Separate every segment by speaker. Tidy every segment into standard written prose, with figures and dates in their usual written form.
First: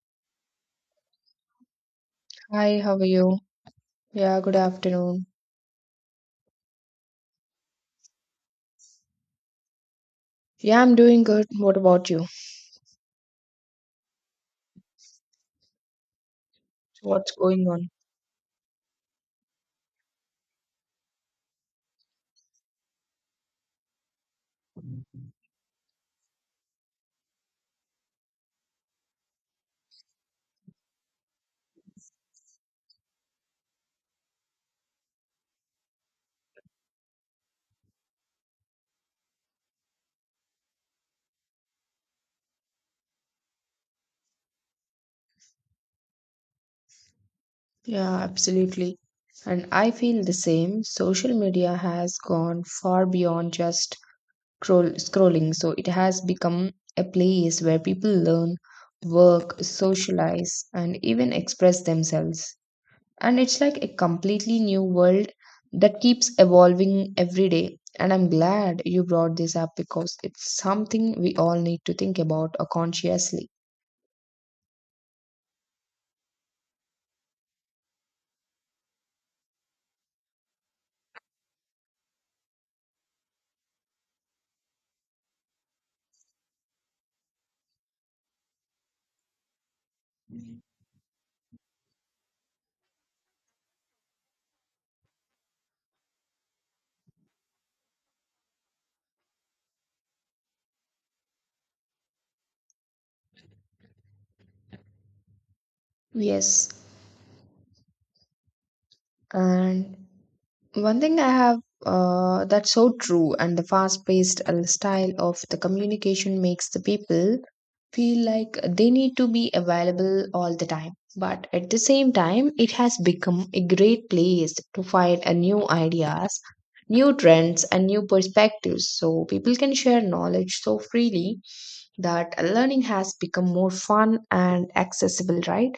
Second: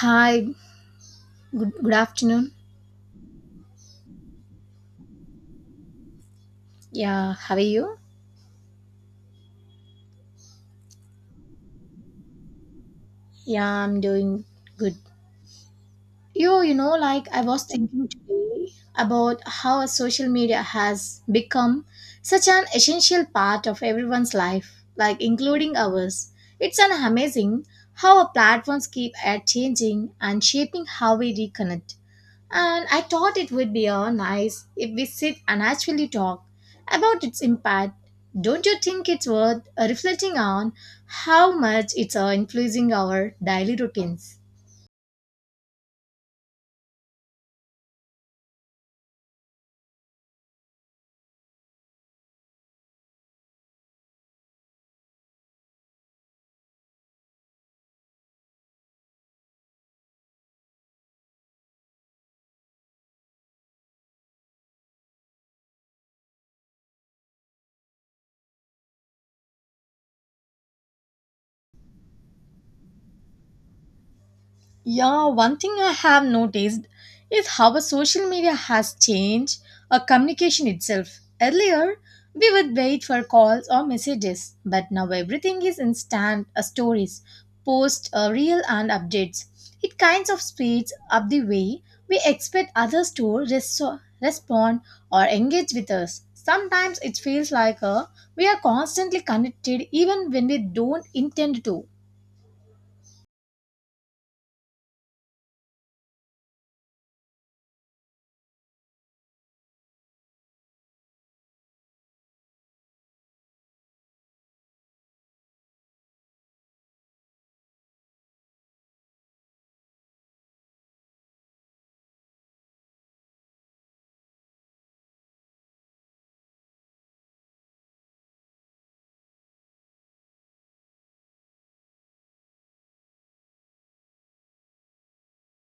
Speaker 1: Hi, good afternoon.
Speaker 2: Hi, how are you? Yeah, good afternoon.
Speaker 1: Yeah, how are you?
Speaker 2: Yeah, I'm doing good. What about you?
Speaker 1: Yeah, I'm doing good.
Speaker 2: What's
Speaker 1: I was
Speaker 2: going on?
Speaker 1: thinking today about how social media has become such an essential part of everyone's life, like including ours. It's an amazing how our platforms keep at changing and shaping how we reconnect. And I thought it would be nice if we sit and actually talk about its impact. Don't you think it's worth reflecting on how much it's influencing our daily routines?
Speaker 2: Yeah, absolutely. And I feel the same. Social media has gone far beyond just scrolling. So it has become a place where people learn, work, socialize, and even express themselves. And it's like a completely new world that keeps evolving every day. And I'm glad you brought this up because it's something we all need to think about consciously.
Speaker 1: Yeah, one thing I have noticed is how our social media has changed our communication itself. Earlier, we would wait for calls or messages, but now everything is instant stories, posts, real, and updates. It kinds of speeds up the way we expect others to respond or engage with us. Sometimes it feels like we are constantly connected even when we don't intend to.
Speaker 2: Yes. And one thing I have, that's so true, and the fast paced style of the communication makes the people feel like they need to be available all the time. But at the same time, it has become a great place to find a new ideas, new trends, and new perspectives. So people can share knowledge so freely that learning has become more fun and accessible, right?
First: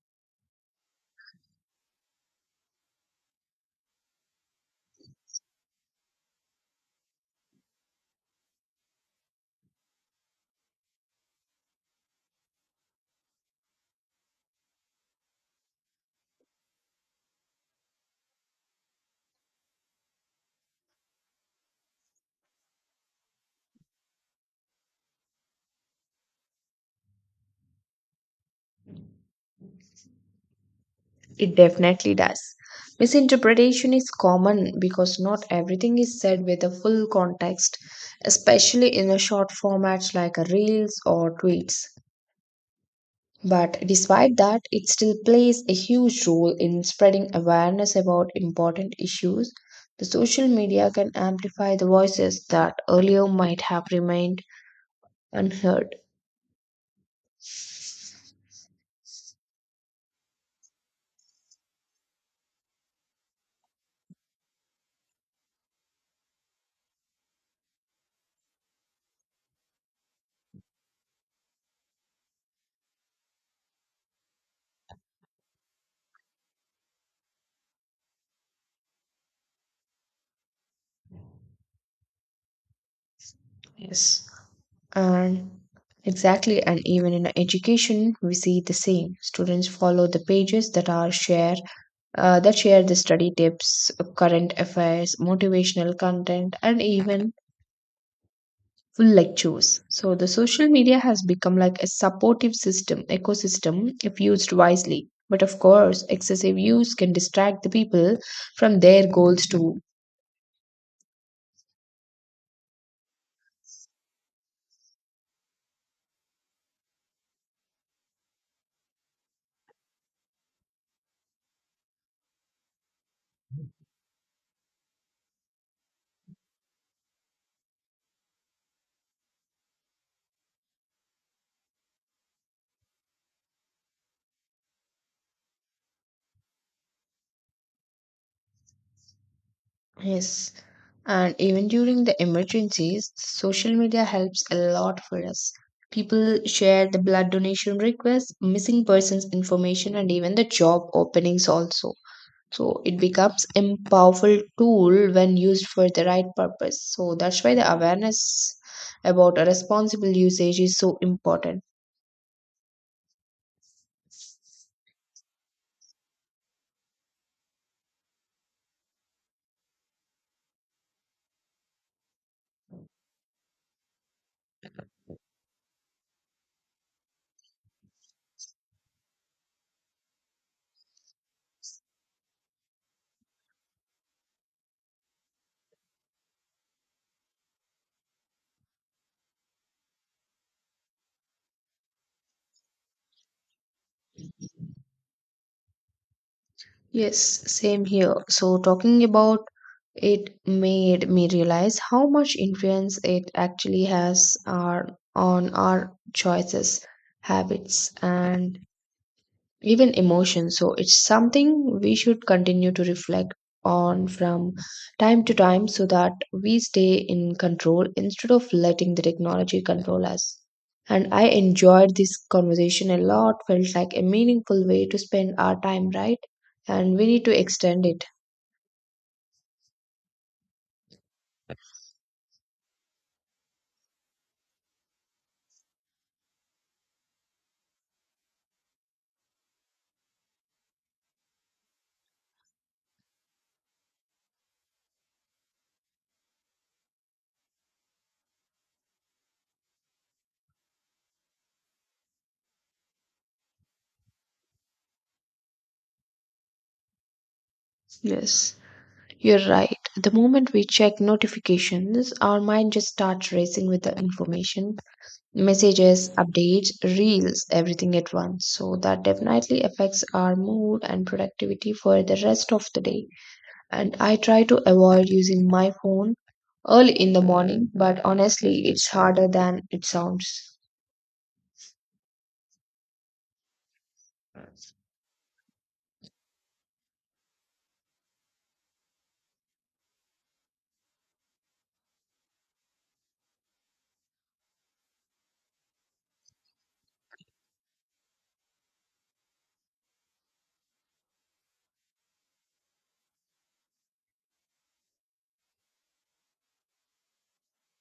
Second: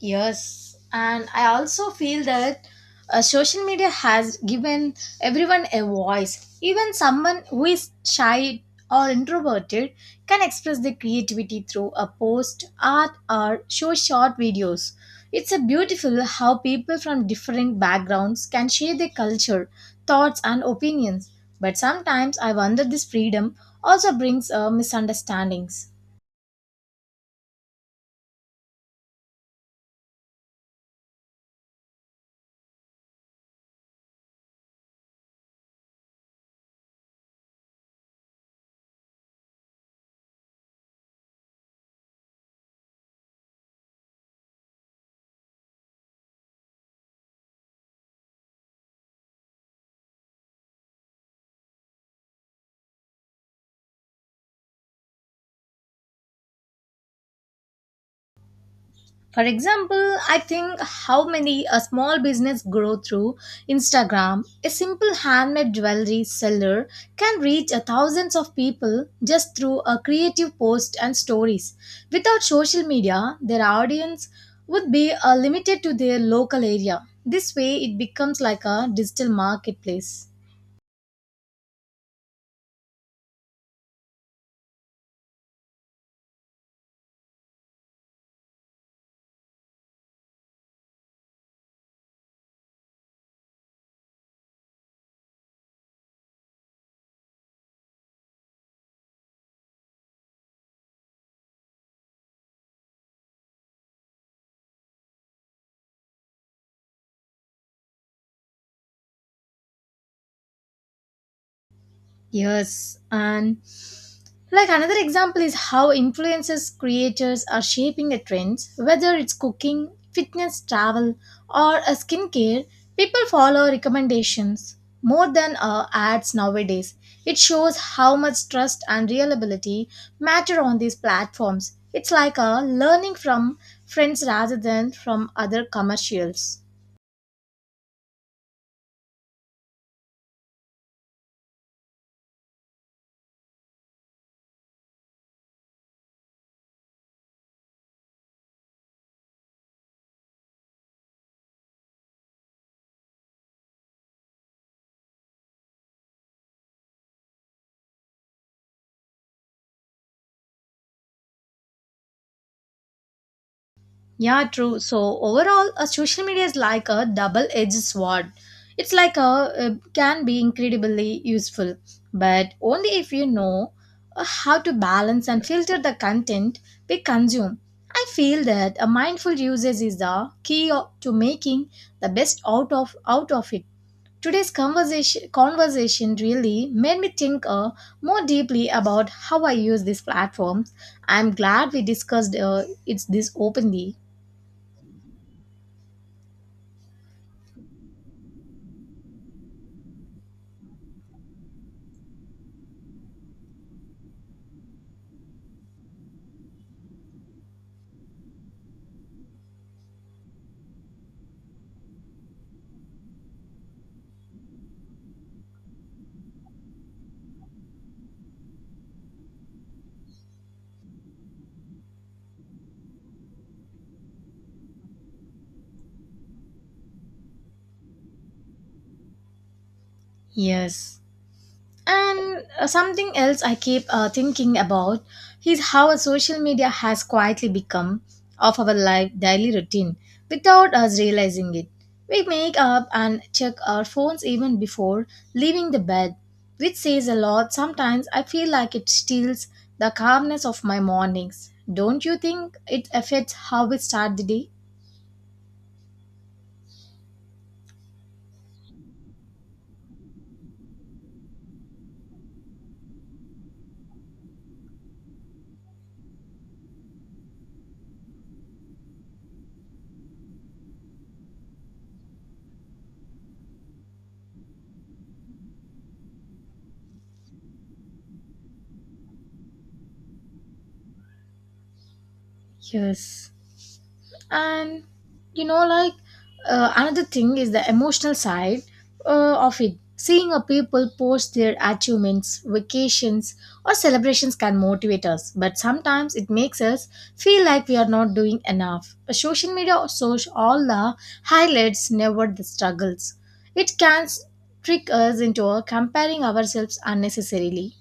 Speaker 1: Yes, and I also feel that social media has given everyone a voice. Even someone who is shy or introverted can express their creativity through a post, art, or show short videos. It's a beautiful how people from different backgrounds can share their culture, thoughts, and opinions. But sometimes I wonder this freedom also brings misunderstandings.
Speaker 2: It definitely does. Misinterpretation is common because not everything is said with a full context, especially in a short format like a reels or tweets. But despite that, it still plays a huge role in spreading awareness about important issues. The social media can amplify the voices that earlier might have remained unheard.
Speaker 1: For example, I think how many a small business grow through Instagram. A simple handmade jewelry seller can reach a thousands of people just through a creative post and stories. Without social media, their audience would be limited to their local area. This way, it becomes like a digital marketplace.
Speaker 2: Yes. And exactly, and even in education, we see the same. Students follow the pages that are share, that share the study tips, current affairs, motivational content, and even full lectures. So the social media has become like a supportive system ecosystem if used wisely. But of course, excessive use can distract the people from their goals too.
Speaker 1: Yes, and like another example is how influencers creators are shaping the trends, whether it's cooking, fitness, travel, or a skincare. People follow recommendations more than ads nowadays. It shows how much trust and reliability matter on these platforms. It's like a learning from friends rather than from other commercials.
Speaker 2: Yes, and even during the emergencies, social media helps a lot for us. People share the blood donation requests, missing persons information, and even the job openings also. So it becomes a powerful tool when used for the right purpose. So that's why the awareness about a responsible usage is so important.
Speaker 1: Yeah, true. So overall, a social media is like a double-edged sword. It's like a it can be incredibly useful, but only if you know how to balance and filter the content we consume. I feel that a mindful usage is the key to making the best out of it. Today's conversation really made me think more deeply about how I use these platforms. I'm glad we discussed it's this openly.
Speaker 2: Yes, same here. So, talking about it made me realize how much influence it actually has our, on our choices, habits, and even emotions. So it's something we should continue to reflect on from time to time so that we stay in control instead of letting the technology control us. And I enjoyed this conversation a lot, felt like a meaningful way to spend our time, right? And we need to extend it.
Speaker 1: Yes. And something else I keep thinking about is how social media has quietly become of our life daily routine without us realizing it. We make up and check our phones even before leaving the bed, which says a lot. Sometimes I feel like it steals the calmness of my mornings. Don't you think it affects how we start the day?
Speaker 2: Yes, you're right. The moment we check notifications, our mind just starts racing with the information messages, updates, reels, everything at once. So that definitely affects our mood and productivity for the rest of the day. And I try to avoid using my phone early in the morning, but honestly, it's harder than it sounds.
Speaker 1: Yes. and you know like Another thing is the emotional side of it, seeing a people post their achievements, vacations, or celebrations can motivate us, but sometimes it makes us feel like we are not doing enough, but social media shows all the highlights, never the struggles. It can trick us into comparing ourselves unnecessarily.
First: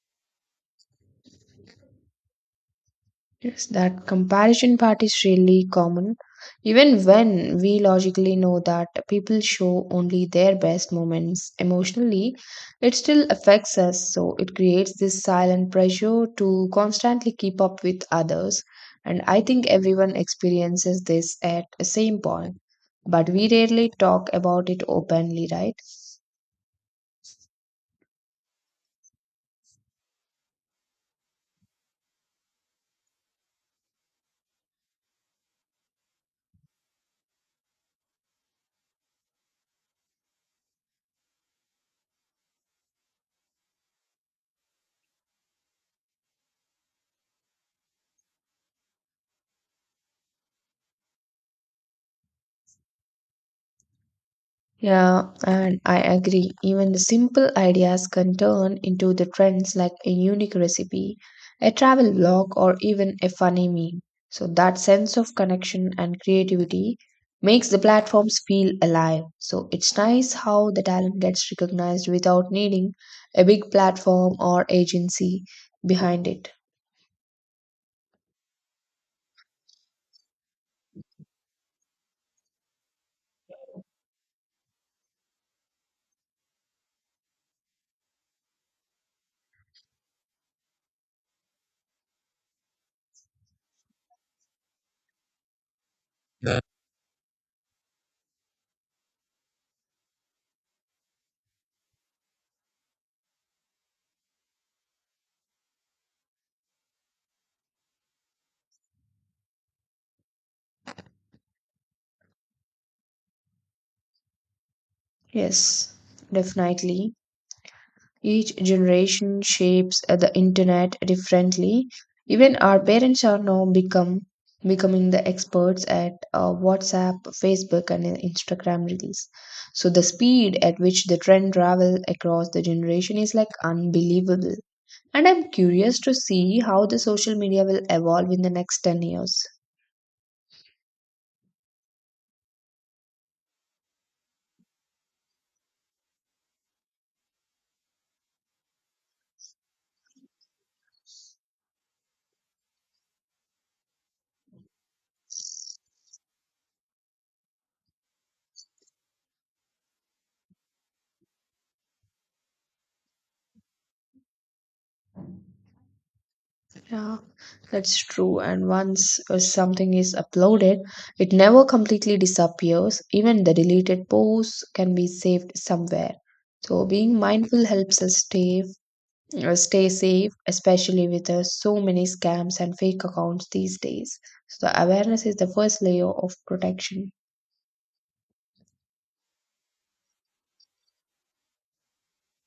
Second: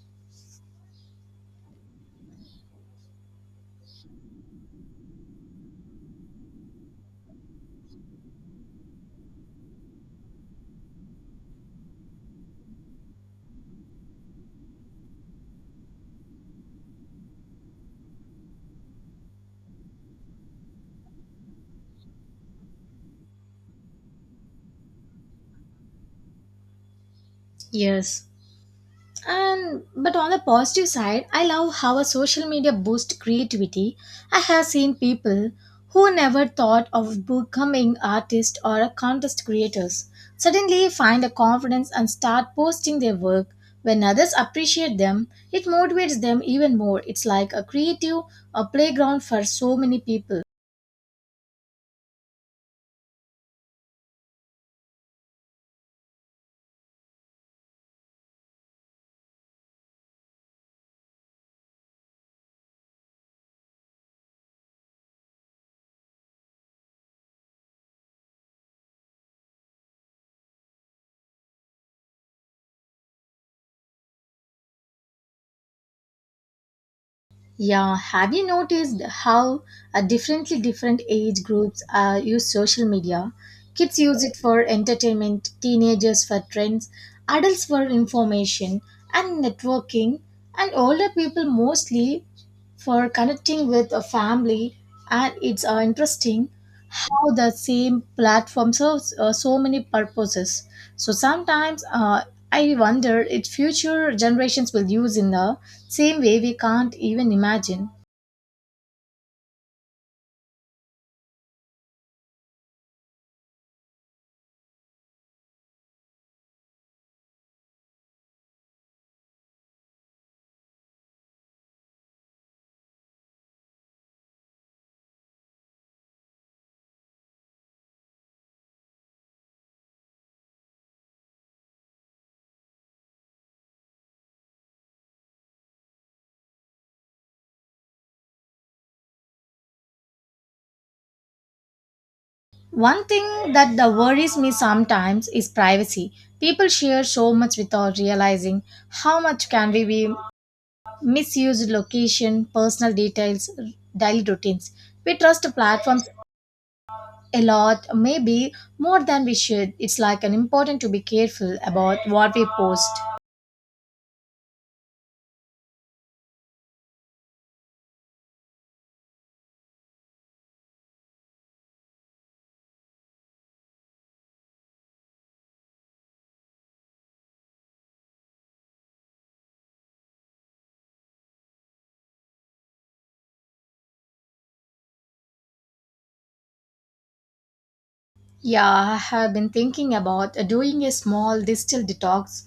Speaker 2: Yes, that comparison part is really common. Even when we logically know that people show only their best moments emotionally, it still affects us. So it creates this silent pressure to constantly keep up with others. And I think everyone experiences this at the same point, but we rarely talk about it openly, right?
Speaker 1: Yes. And but on the positive side, I love how a social media boosts creativity. I have seen people who never thought of becoming artists or contest creators suddenly find a confidence and start posting their work. When others appreciate them, it motivates them even more. It's like a creative a playground for so many people.
Speaker 2: Yeah, and I agree. Even the simple ideas can turn into the trends like a unique recipe, a travel blog, or even a funny meme. So that sense of connection and creativity makes the platforms feel alive. So it's nice how the talent gets recognized without needing a big platform or agency behind it.
Speaker 1: Yeah, have you noticed how different age groups use social media? Kids use it for entertainment, teenagers for trends, adults for information and networking, and older people mostly for connecting with a family. And it's interesting how the same platform serves so many purposes. So sometimes I wonder if future generations will use in the same way we can't even imagine.
Speaker 2: Yes, definitely. Each generation shapes the internet differently. Even our parents are now become becoming the experts at WhatsApp, Facebook, and Instagram reels. So the speed at which the trend travel across the generation is like unbelievable. And I'm curious to see how the social media will evolve in the next 10 years.
Speaker 1: One thing that the worries me sometimes is privacy. People share so much without realizing how much can we be misused: location, personal details, daily routines. We trust platforms a lot, maybe more than we should. It's like an important to be careful about what we post.
Speaker 2: Yeah, that's true. And once something is uploaded, it never completely disappears. Even the deleted posts can be saved somewhere. So being mindful helps us stay safe, especially with so many scams and fake accounts these days. So the awareness is the first layer of protection.
Speaker 1: Yeah, I have been thinking about doing a small digital detox,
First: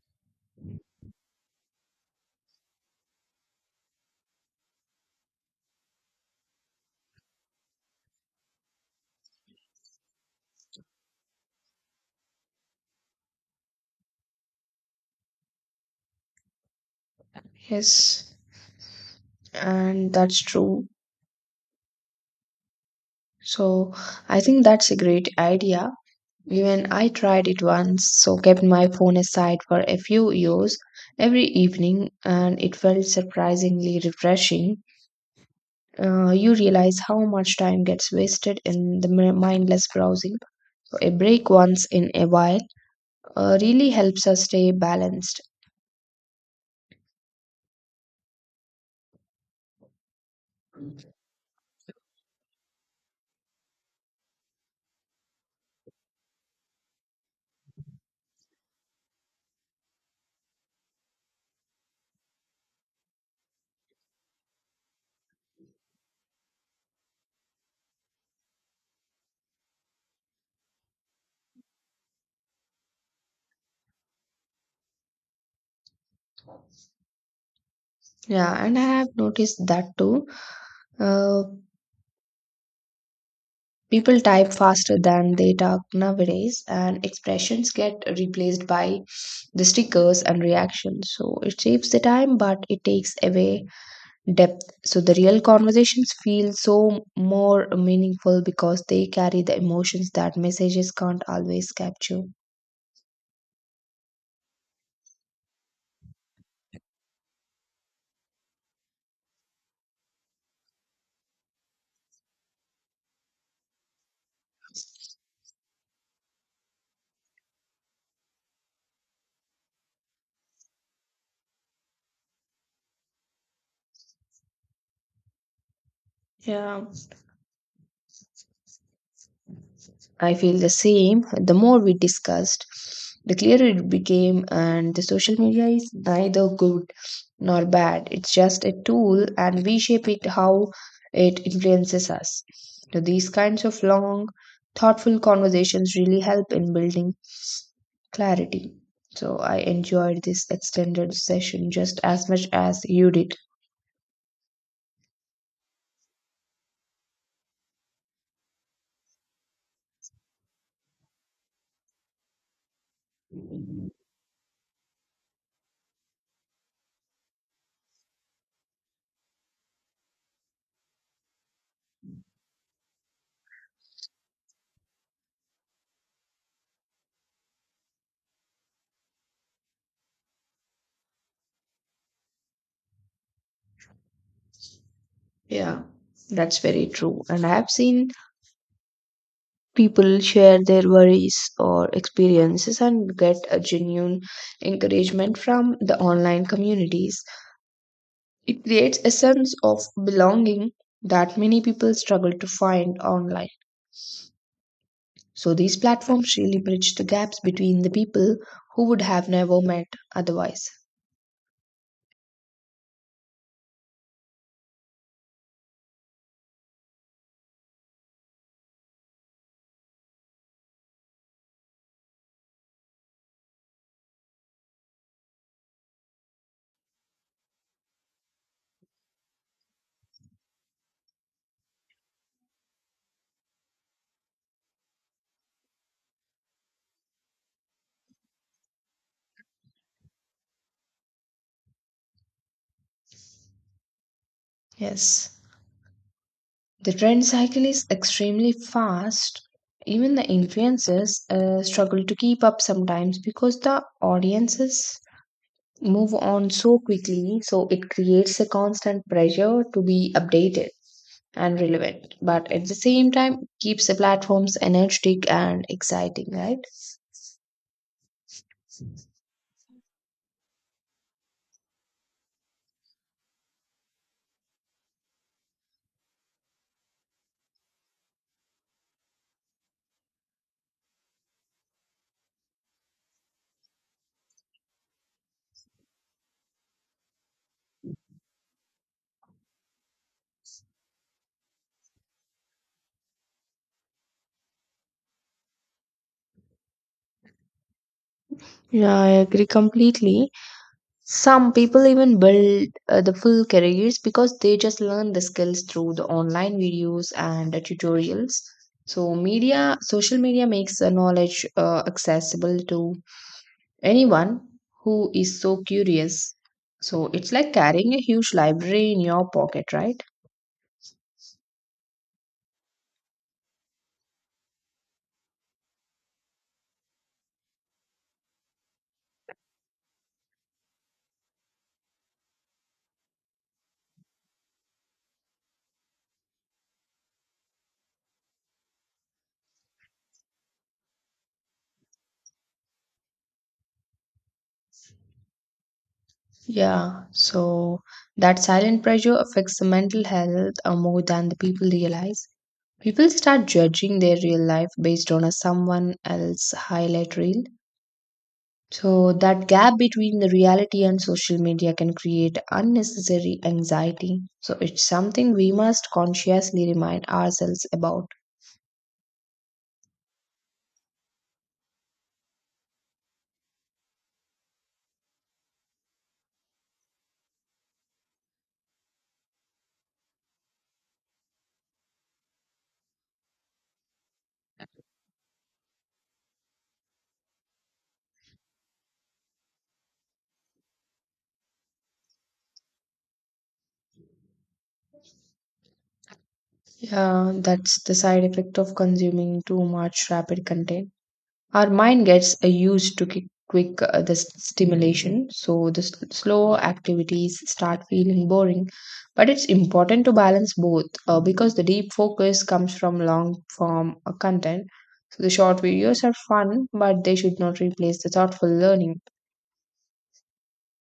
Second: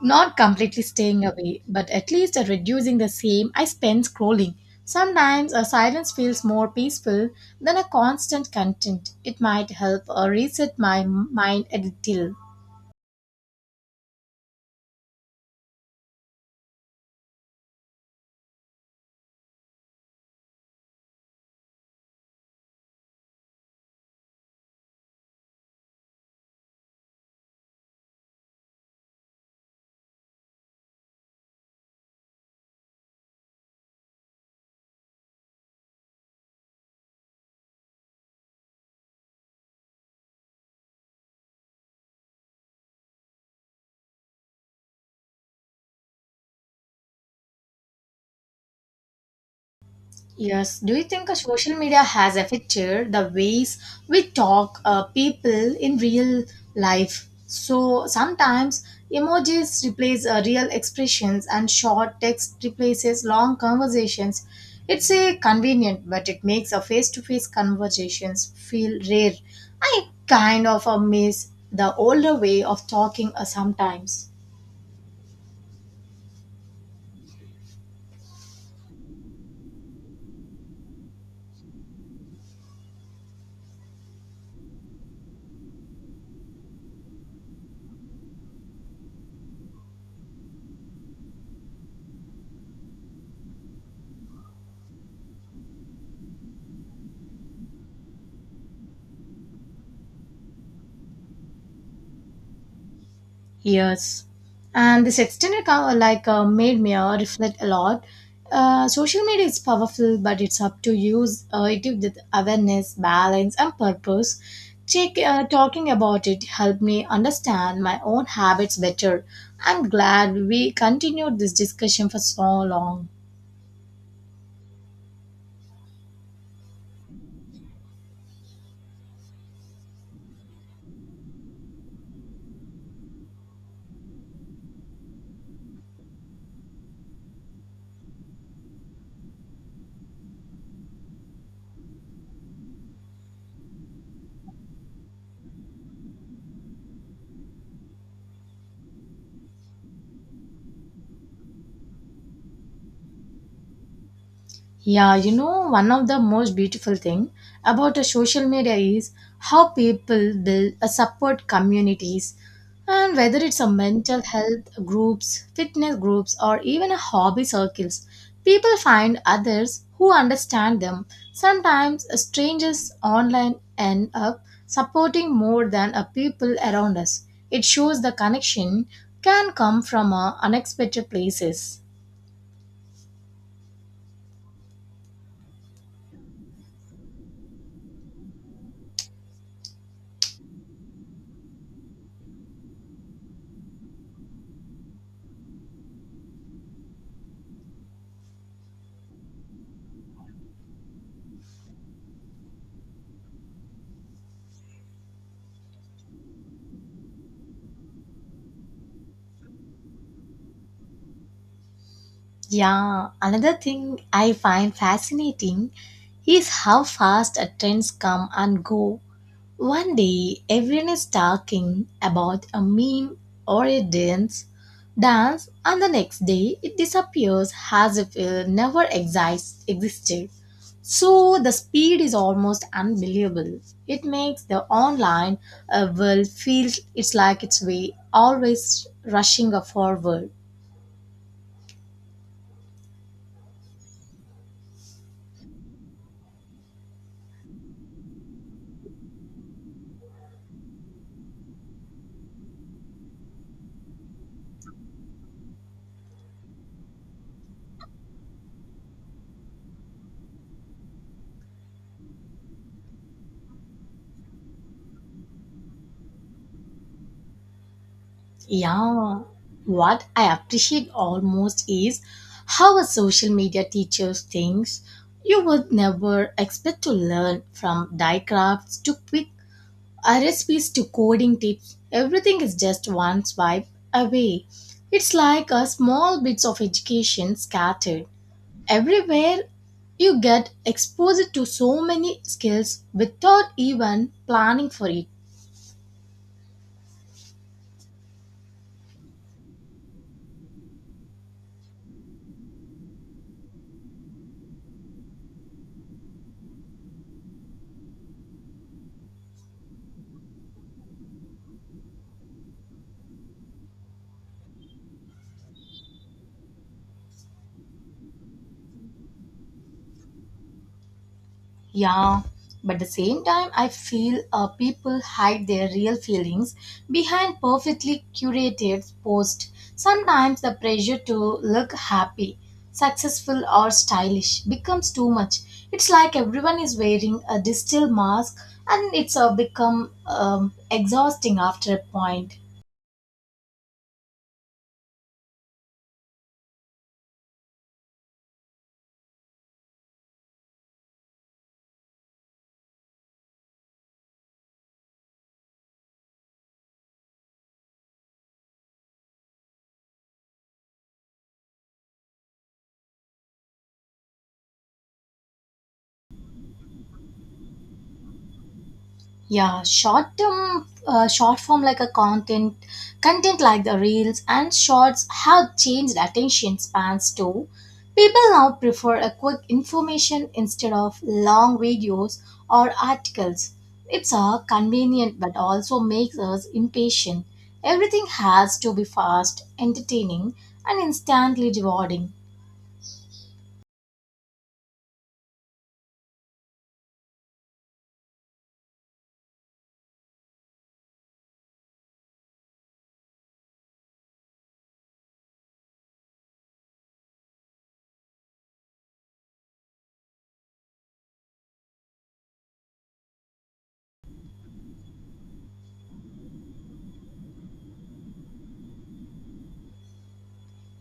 Speaker 1: not completely staying away, but at least reducing the same I spend scrolling. Sometimes a silence feels more peaceful than a constant content. It might help reset my mind a little.
Speaker 2: Yes, and that's true. So I think that's a great idea. Even I tried it once, so kept my phone aside for a few years every evening, and it felt surprisingly refreshing. You realize how much time gets wasted in the mindless browsing. A break once in a while really helps us stay balanced.
Speaker 1: Yes. Do you think a social media has affected the ways we talk people in real life? So sometimes emojis replace real expressions and short text replaces long conversations. It's a convenient, but it makes a face-to-face conversations feel rare. I kind of miss the older way of talking sometimes.
Speaker 2: Yeah, and I have noticed that too. Uh, People type faster than they talk nowadays, and expressions get replaced by the stickers and reactions. So it saves the time, but it takes away depth. So the real conversations feel so more meaningful because they carry the emotions that messages can't always capture.
Speaker 1: Years. And this extended made me reflect a lot. Social media is powerful, but it's up to use it with awareness, balance, and purpose. Check, talking about it helped me understand my own habits better. I'm glad we continued this discussion for so long.
Speaker 2: Yeah. I feel the same. The more we discussed, the clearer it became, and the social media is neither good nor bad. It's just a tool, and we shape it how it influences us. So these kinds of long, thoughtful conversations really help in building clarity. So I enjoyed this extended session just as much as you did.
Speaker 1: Yeah, you know, one of the most beautiful thing about a social media is how people build a support communities, and whether it's a mental health groups, fitness groups, or even a hobby circles, people find others who understand them. Sometimes a strangers online end up supporting more than a people around us. It shows the connection can come from unexpected places.
Speaker 2: Yeah, that's very true. And I have seen people share their worries or experiences and get a genuine encouragement from the online communities. It creates a sense of belonging that many people struggle to find online. So these platforms really bridge the gaps between the people who would have never met otherwise.
Speaker 1: Yeah, another thing I find fascinating is how fast trends come and go. One day, everyone is talking about a meme or a dance, and the next day it disappears as if it never existed. So the speed is almost unbelievable. It makes the online world feel it's like it's way always rushing forward.
Speaker 2: Yes. The trend cycle is extremely fast. Even the influencers struggle to keep up sometimes because the audiences move on so quickly, so it creates a constant pressure to be updated and relevant, but at the same time keeps the platforms energetic and exciting, right?
Speaker 1: Yeah, what I appreciate almost is how a social media teaches things you would never expect to learn, from die crafts to quick recipes to coding tips. Everything is just one swipe away. It's like a small bits of education scattered everywhere. You get exposed to so many skills without even planning for it.
Speaker 2: Yeah, I agree completely. Some people even build the full careers because they just learn the skills through the online videos and the tutorials. So social media makes the knowledge accessible to anyone who is so curious. So it's like carrying a huge library in your pocket, right?
Speaker 1: Yeah, but the same time, I feel people hide their real feelings behind perfectly curated posts. Sometimes the pressure to look happy, successful, or stylish becomes too much. It's like everyone is wearing a distilled mask, and it's become exhausting after a point.
Speaker 2: Yeah, so that silent pressure affects the mental health more than the people realize. People start judging their real life based on a someone else highlight reel. So that gap between the reality and social media can create unnecessary anxiety. So it's something we must consciously remind ourselves about.
Speaker 1: Yeah, short form like a content like the reels and shorts have changed attention spans too. People now prefer a quick information instead of long videos or articles. It's convenient but also makes us impatient. Everything has to be fast, entertaining, and instantly rewarding.
Speaker 2: That's the side effect of consuming too much rapid content. Our mind gets used to quick the stimulation, so the slow activities start feeling boring. But it's important to balance both because the deep focus comes from long form content. So the short videos are fun, but they should not replace the thoughtful learning.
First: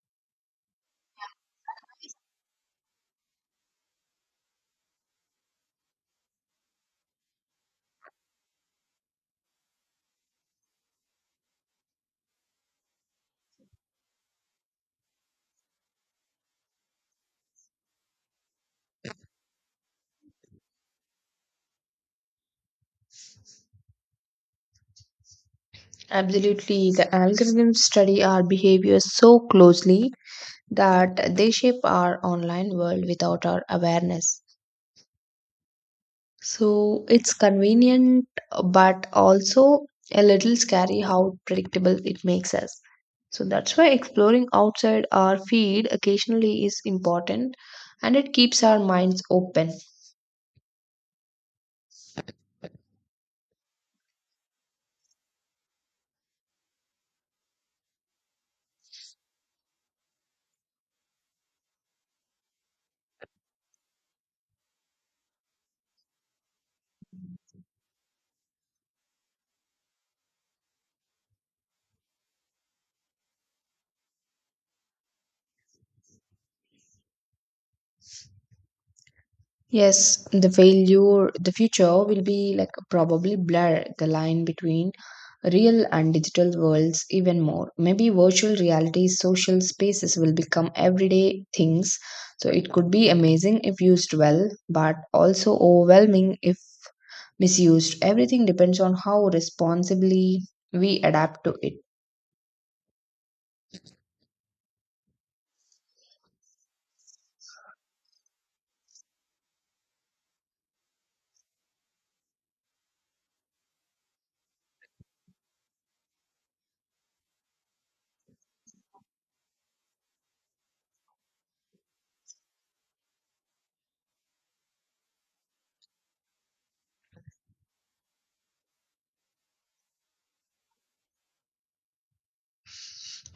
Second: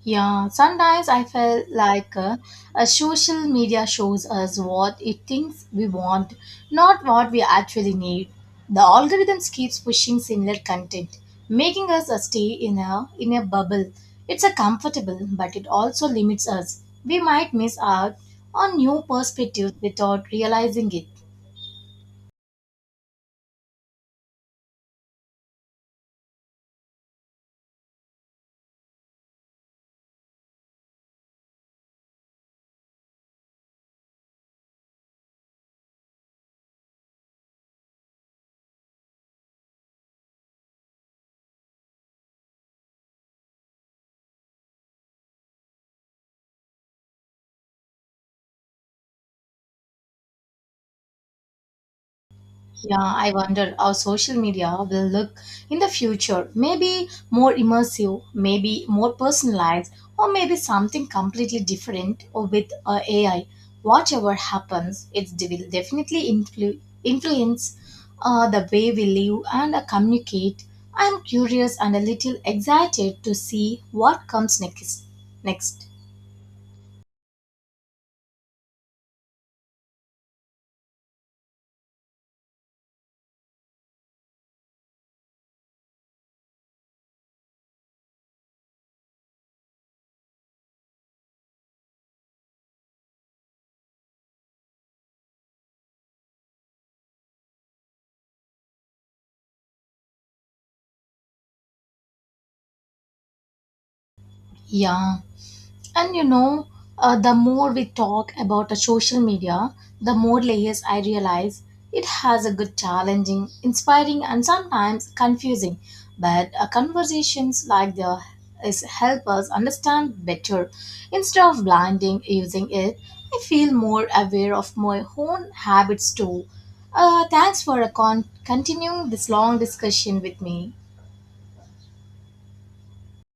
Speaker 1: Yeah, sometimes I feel like social media shows us what it thinks we want, not what we actually need. The algorithms keeps pushing similar content, making us stay in a bubble. It's a comfortable, but it also limits us. We might miss out on new perspectives without realizing it.
Speaker 2: Absolutely, the algorithms study our behavior so closely that they shape our online world without our awareness. So it's convenient, but also a little scary how predictable it makes us. So that's why exploring outside our feed occasionally is important and it keeps our minds open.
Speaker 1: Yeah, I wonder how social media will look in the future. Maybe more immersive, maybe more personalized, or maybe something completely different or with AI. Whatever happens, it will definitely influence the way we live and communicate. I'm curious and a little excited to see what comes next. Next.
Speaker 2: Yes, the failure, the future will be like probably blur the line between real and digital worlds even more. Maybe virtual reality social spaces will become everyday things. So it could be amazing if used well, but also overwhelming if misused. Everything depends on how responsibly we adapt to it.
Speaker 1: Yeah. And you know, the more we talk about the social media, the more layers I realize it has: a good, challenging, inspiring, and sometimes confusing. But conversations like the is help us understand better. Instead of blinding using it, I feel more aware of my own habits too. Thanks for continuing this long discussion with me.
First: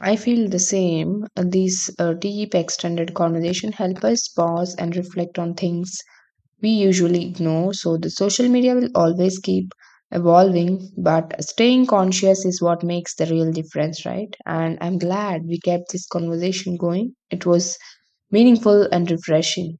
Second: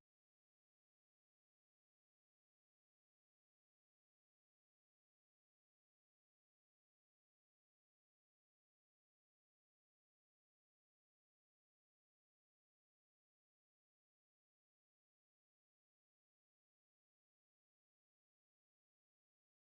Speaker 2: I feel the same. These deep extended conversation help us pause and reflect on things we usually ignore. So, the social media will always keep evolving, but staying conscious is what makes the real difference, right? And I'm glad we kept this conversation going. It was meaningful and refreshing.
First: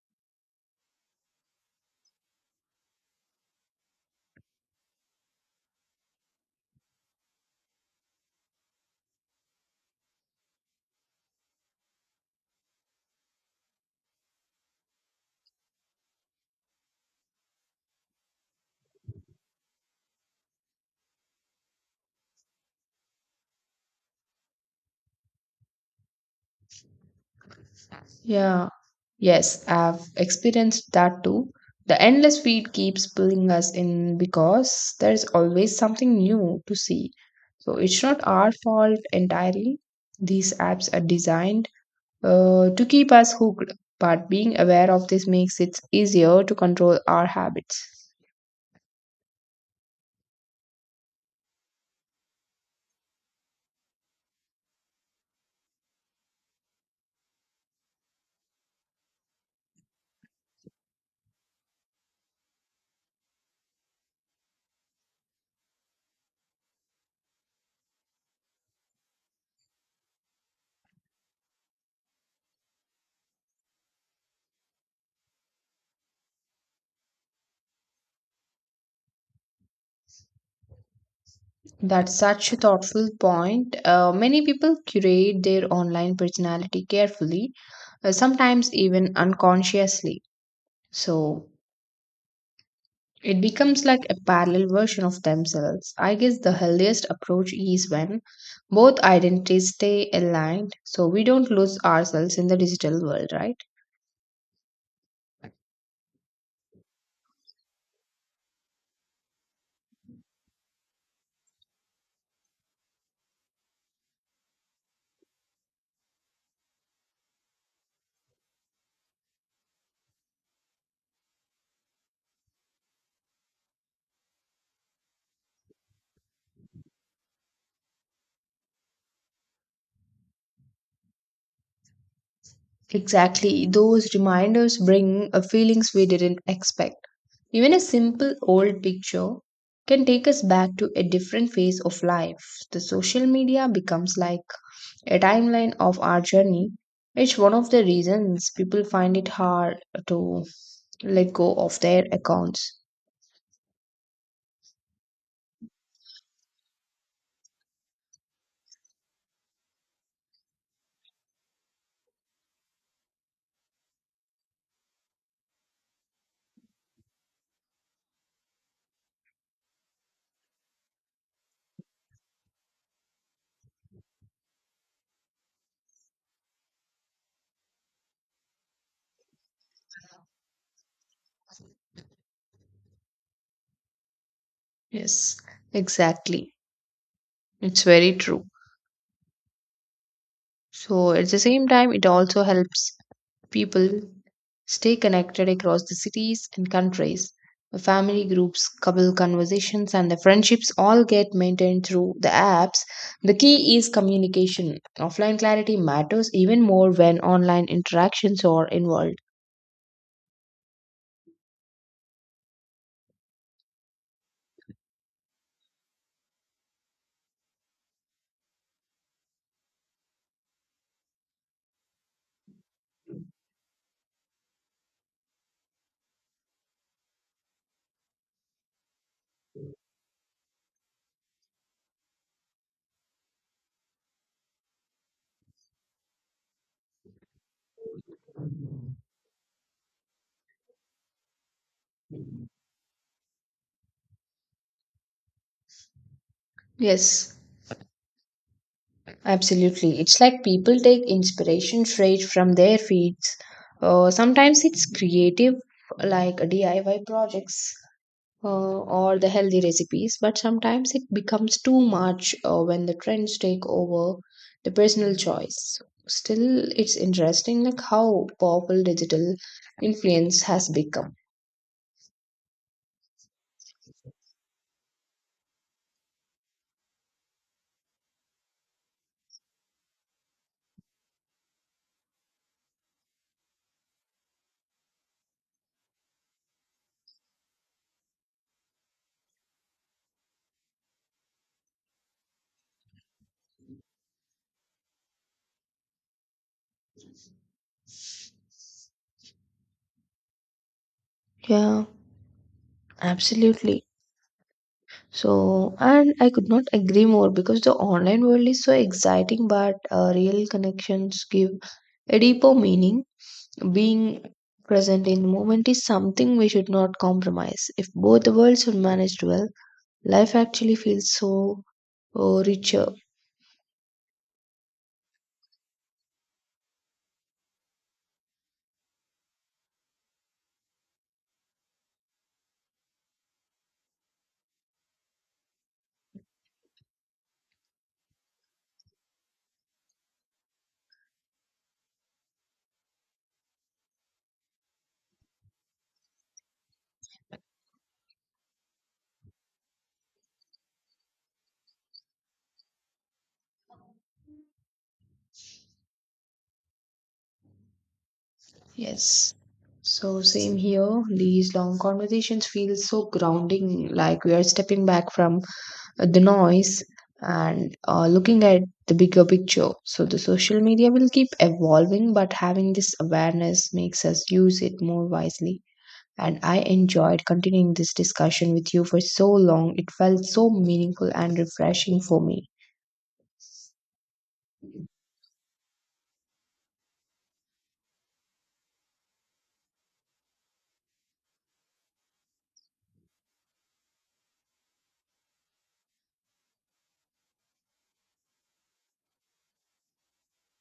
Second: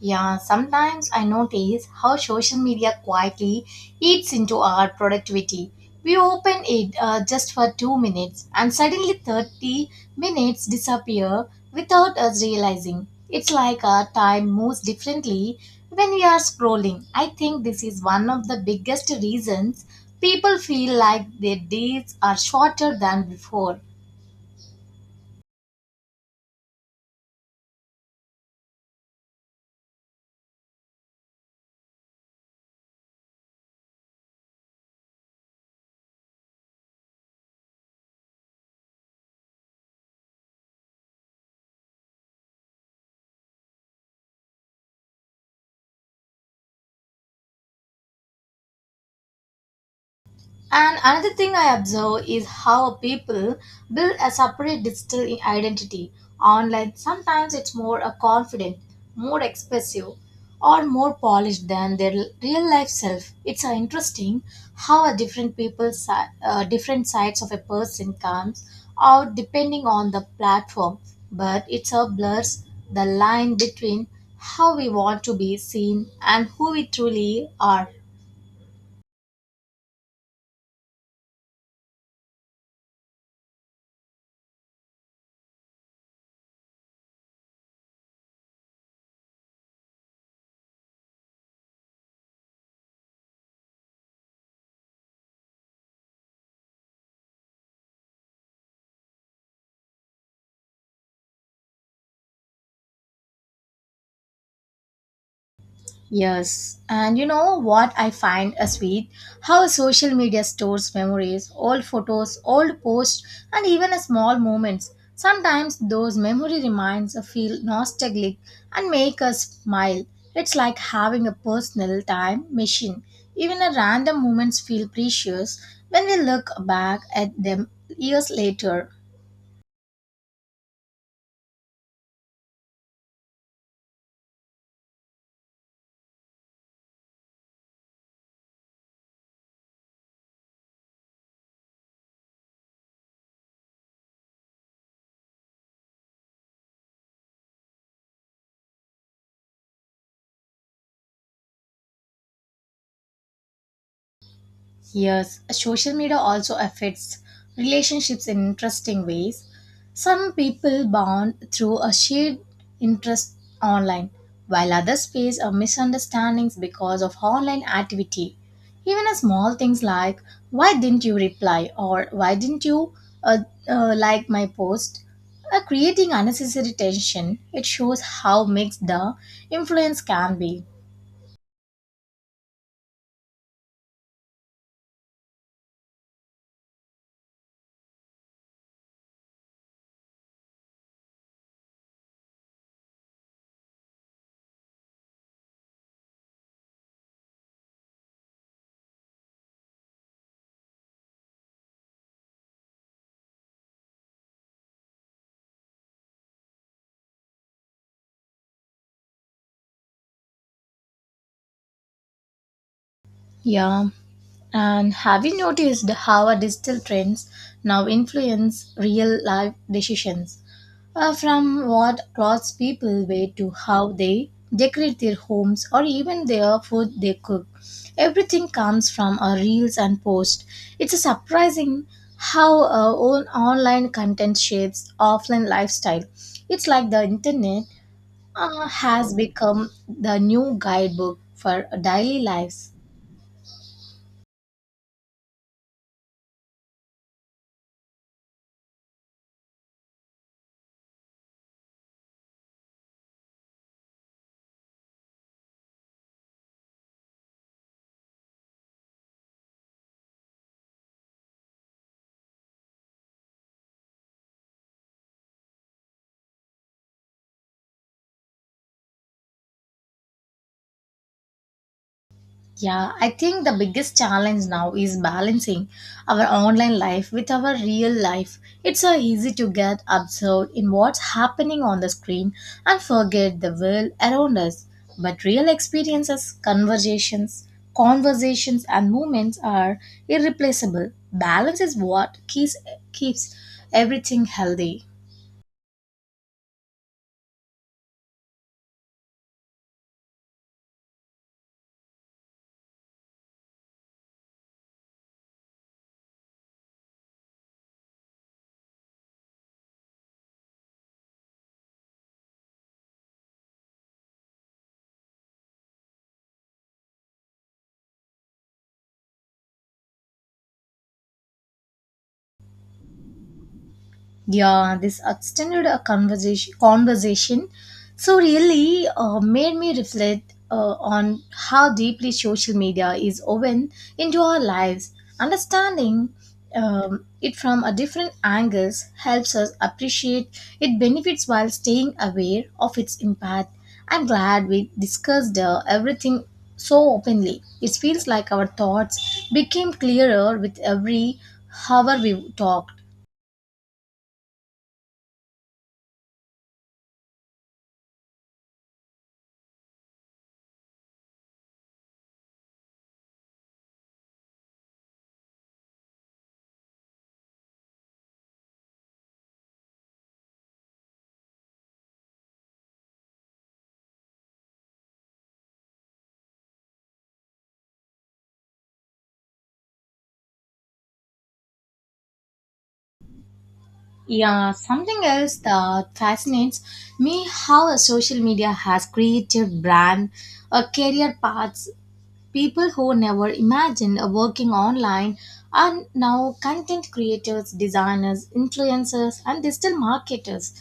Speaker 1: Yeah, sometimes I notice how social media quietly eats into our productivity. We open it just for two minutes and suddenly 30 minutes disappear without us realizing. It's like our time moves differently when we are scrolling. I think this is one of the biggest reasons people feel like their days are shorter than before.
Speaker 2: Yeah, yes, I've experienced that too. The endless feed keeps pulling us in because there's always something new to see. So it's not our fault entirely. These apps are designed to keep us hooked. But being aware of this makes it easier to control our habits.
Speaker 1: And another thing I observe is how people build a separate digital identity online. Sometimes it's more a confident, more expressive, or more polished than their real life self. It's interesting how a different people, different sides of a person comes out depending on the platform, but it a blurs the line between how we want to be seen and who we truly are.
Speaker 2: That's such a thoughtful point. Many people curate their online personality carefully, sometimes even unconsciously. So it becomes like a parallel version of themselves. I guess the healthiest approach is when both identities stay aligned so we don't lose ourselves in the digital world, right?
Speaker 1: Yes, and you know what I find a sweet? How social media stores memories, old photos, old posts, and even small moments. Sometimes those memory reminds us feel nostalgic and make us smile. It's like having a personal time machine. Even a random moments feel precious when we look back at them years later.
Speaker 2: Exactly. Those reminders bring feelings we didn't expect. Even a simple old picture can take us back to a different phase of life. The social media becomes like a timeline of our journey. It's one of the reasons people find it hard to let go of their accounts.
Speaker 1: Yes, social media also affects relationships in interesting ways. Some people bond through a shared interest online, while others face a misunderstandings because of online activity. Even a small things like "Why didn't you reply?" or "Why didn't you uh, like my post?" are creating unnecessary tension. It shows how mixed the influence can be.
Speaker 2: Yes, exactly. It's very true. So at the same time, it also helps people stay connected across the cities and countries. The family groups, couple conversations, and the friendships all get maintained through the apps. The key is communication. Offline clarity matters even more when online interactions are involved.
Speaker 1: Yeah. And have you noticed how our digital trends now influence real life decisions? From what clothes people wear to how they decorate their homes or even their food they cook. Everything comes from our reels and posts. It's surprising how our own online content shapes offline lifestyle. It's like the internet has become the new guidebook for daily lives.
Speaker 2: Yes. Absolutely. It's like people take inspiration straight from their feeds. Sometimes it's creative, like DIY projects or the healthy recipes, but sometimes it becomes too much when the trends take over the personal choice. Still, it's interesting like how powerful digital influence has become.
Speaker 1: Yeah, I think the biggest challenge now is balancing our online life with our real life. It's so easy to get absorbed in what's happening on the screen and forget the world around us. But real experiences, conversations, and moments are irreplaceable. Balance is what keeps everything healthy.
Speaker 2: Yeah, absolutely. So, and I could not agree more because the online world is so exciting, but real connections give a deeper meaning. Being present in the moment is something we should not compromise. If both the worlds are managed well, life actually feels so richer.
Speaker 1: Yeah, this extended a conversation so really made me reflect on how deeply social media is woven into our lives. Understanding it from a different angles helps us appreciate its benefits while staying aware of its impact. I'm glad we discussed everything so openly. It feels like our thoughts became clearer with every hour we talked.
Speaker 2: Yes. So, same here. These long conversations feel so grounding, like we are stepping back from the noise and looking at the bigger picture. So the social media will keep evolving, but having this awareness makes us use it more wisely. And I enjoyed continuing this discussion with you for so long. It felt so meaningful and refreshing for me.
Speaker 1: Yeah, something else that fascinates me how a social media has created brand or career paths. People who never imagined a working online are now content creators, designers, influencers, and digital marketers.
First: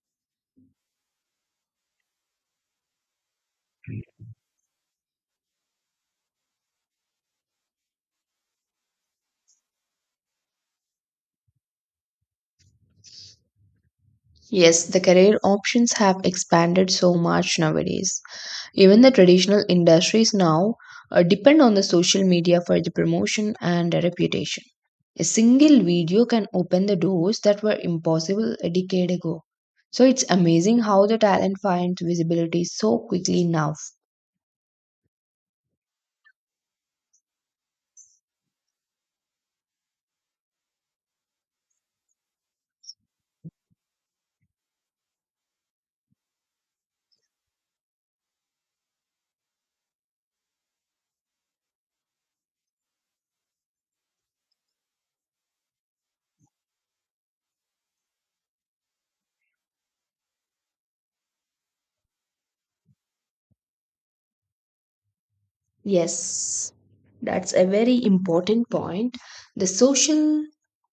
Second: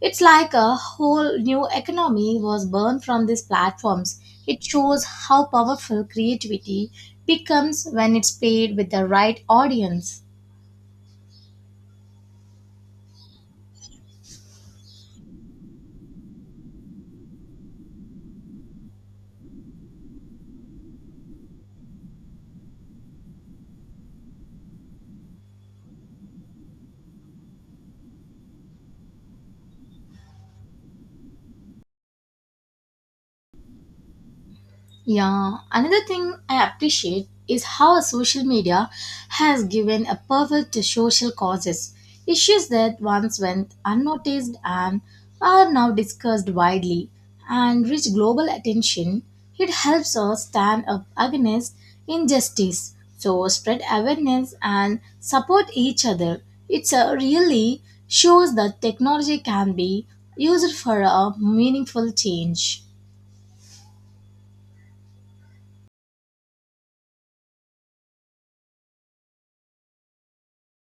Speaker 1: It's like a whole new economy was born from these platforms. It shows how powerful creativity becomes when it's paired with the right audience.
Speaker 2: Yes, the career options have expanded so much nowadays. Even the traditional industries now depend on the social media for the promotion and the reputation. A single video can open the doors that were impossible a decade ago. So it's amazing how the talent finds visibility so quickly now.
Speaker 1: Yeah, another thing I appreciate is how social media has given a purpose to social causes, issues that once went unnoticed and are now discussed widely and reach global attention. It helps us stand up against injustice, so spread awareness and support each other. It really shows that technology can be used for a meaningful change.
Speaker 2: Yes, that's a very important point. The social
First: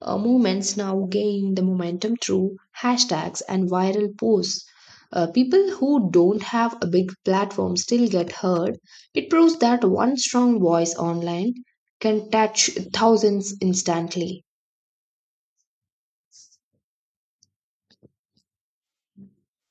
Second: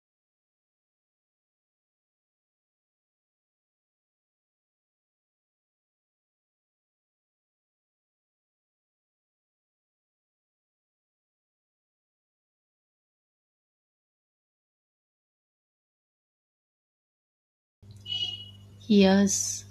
Speaker 2: movements now gain the momentum through hashtags and viral posts. People who don't have a big platform still get heard. It proves that one strong voice online can touch thousands instantly.
Speaker 1: Yes.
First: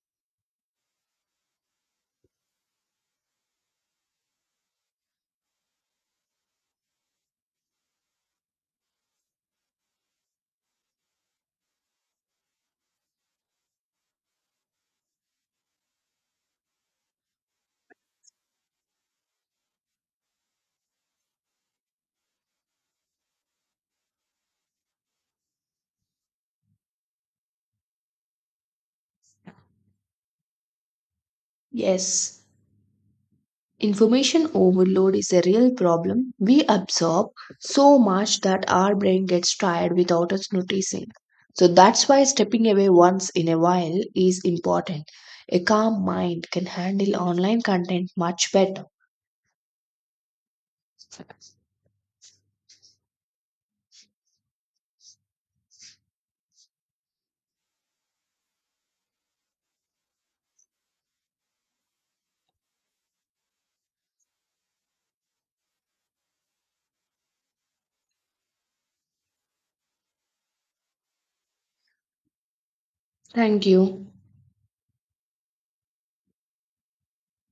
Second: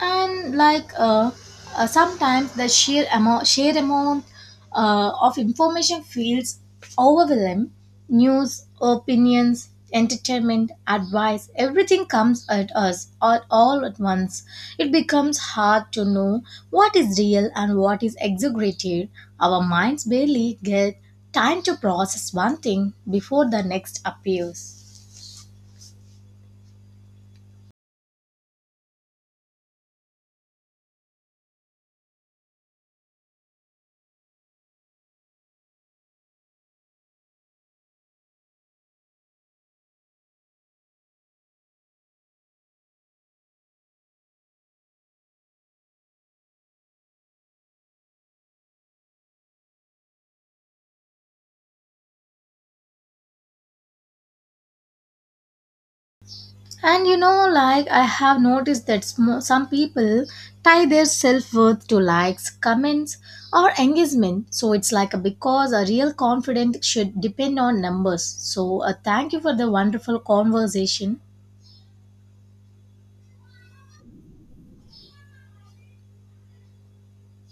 Speaker 1: and like Sometimes the sheer amount of information feels overwhelming: news, opinions, entertainment, advice, everything comes at us all at once. It becomes hard to know what is real and what is exaggerated. Our minds barely get time to process one thing before the next appears.
Speaker 2: Yes, information overload is a real problem. We absorb so much that our brain gets tired without us noticing. So that's why stepping away once in a while is important. A calm mind can handle online content much better.
Speaker 1: And you know, like I have noticed that some people tie their self worth to likes, comments, or engagement. So it's like a because a real confidence should depend on numbers. So thank you for the wonderful conversation.
Speaker 2: Thank you.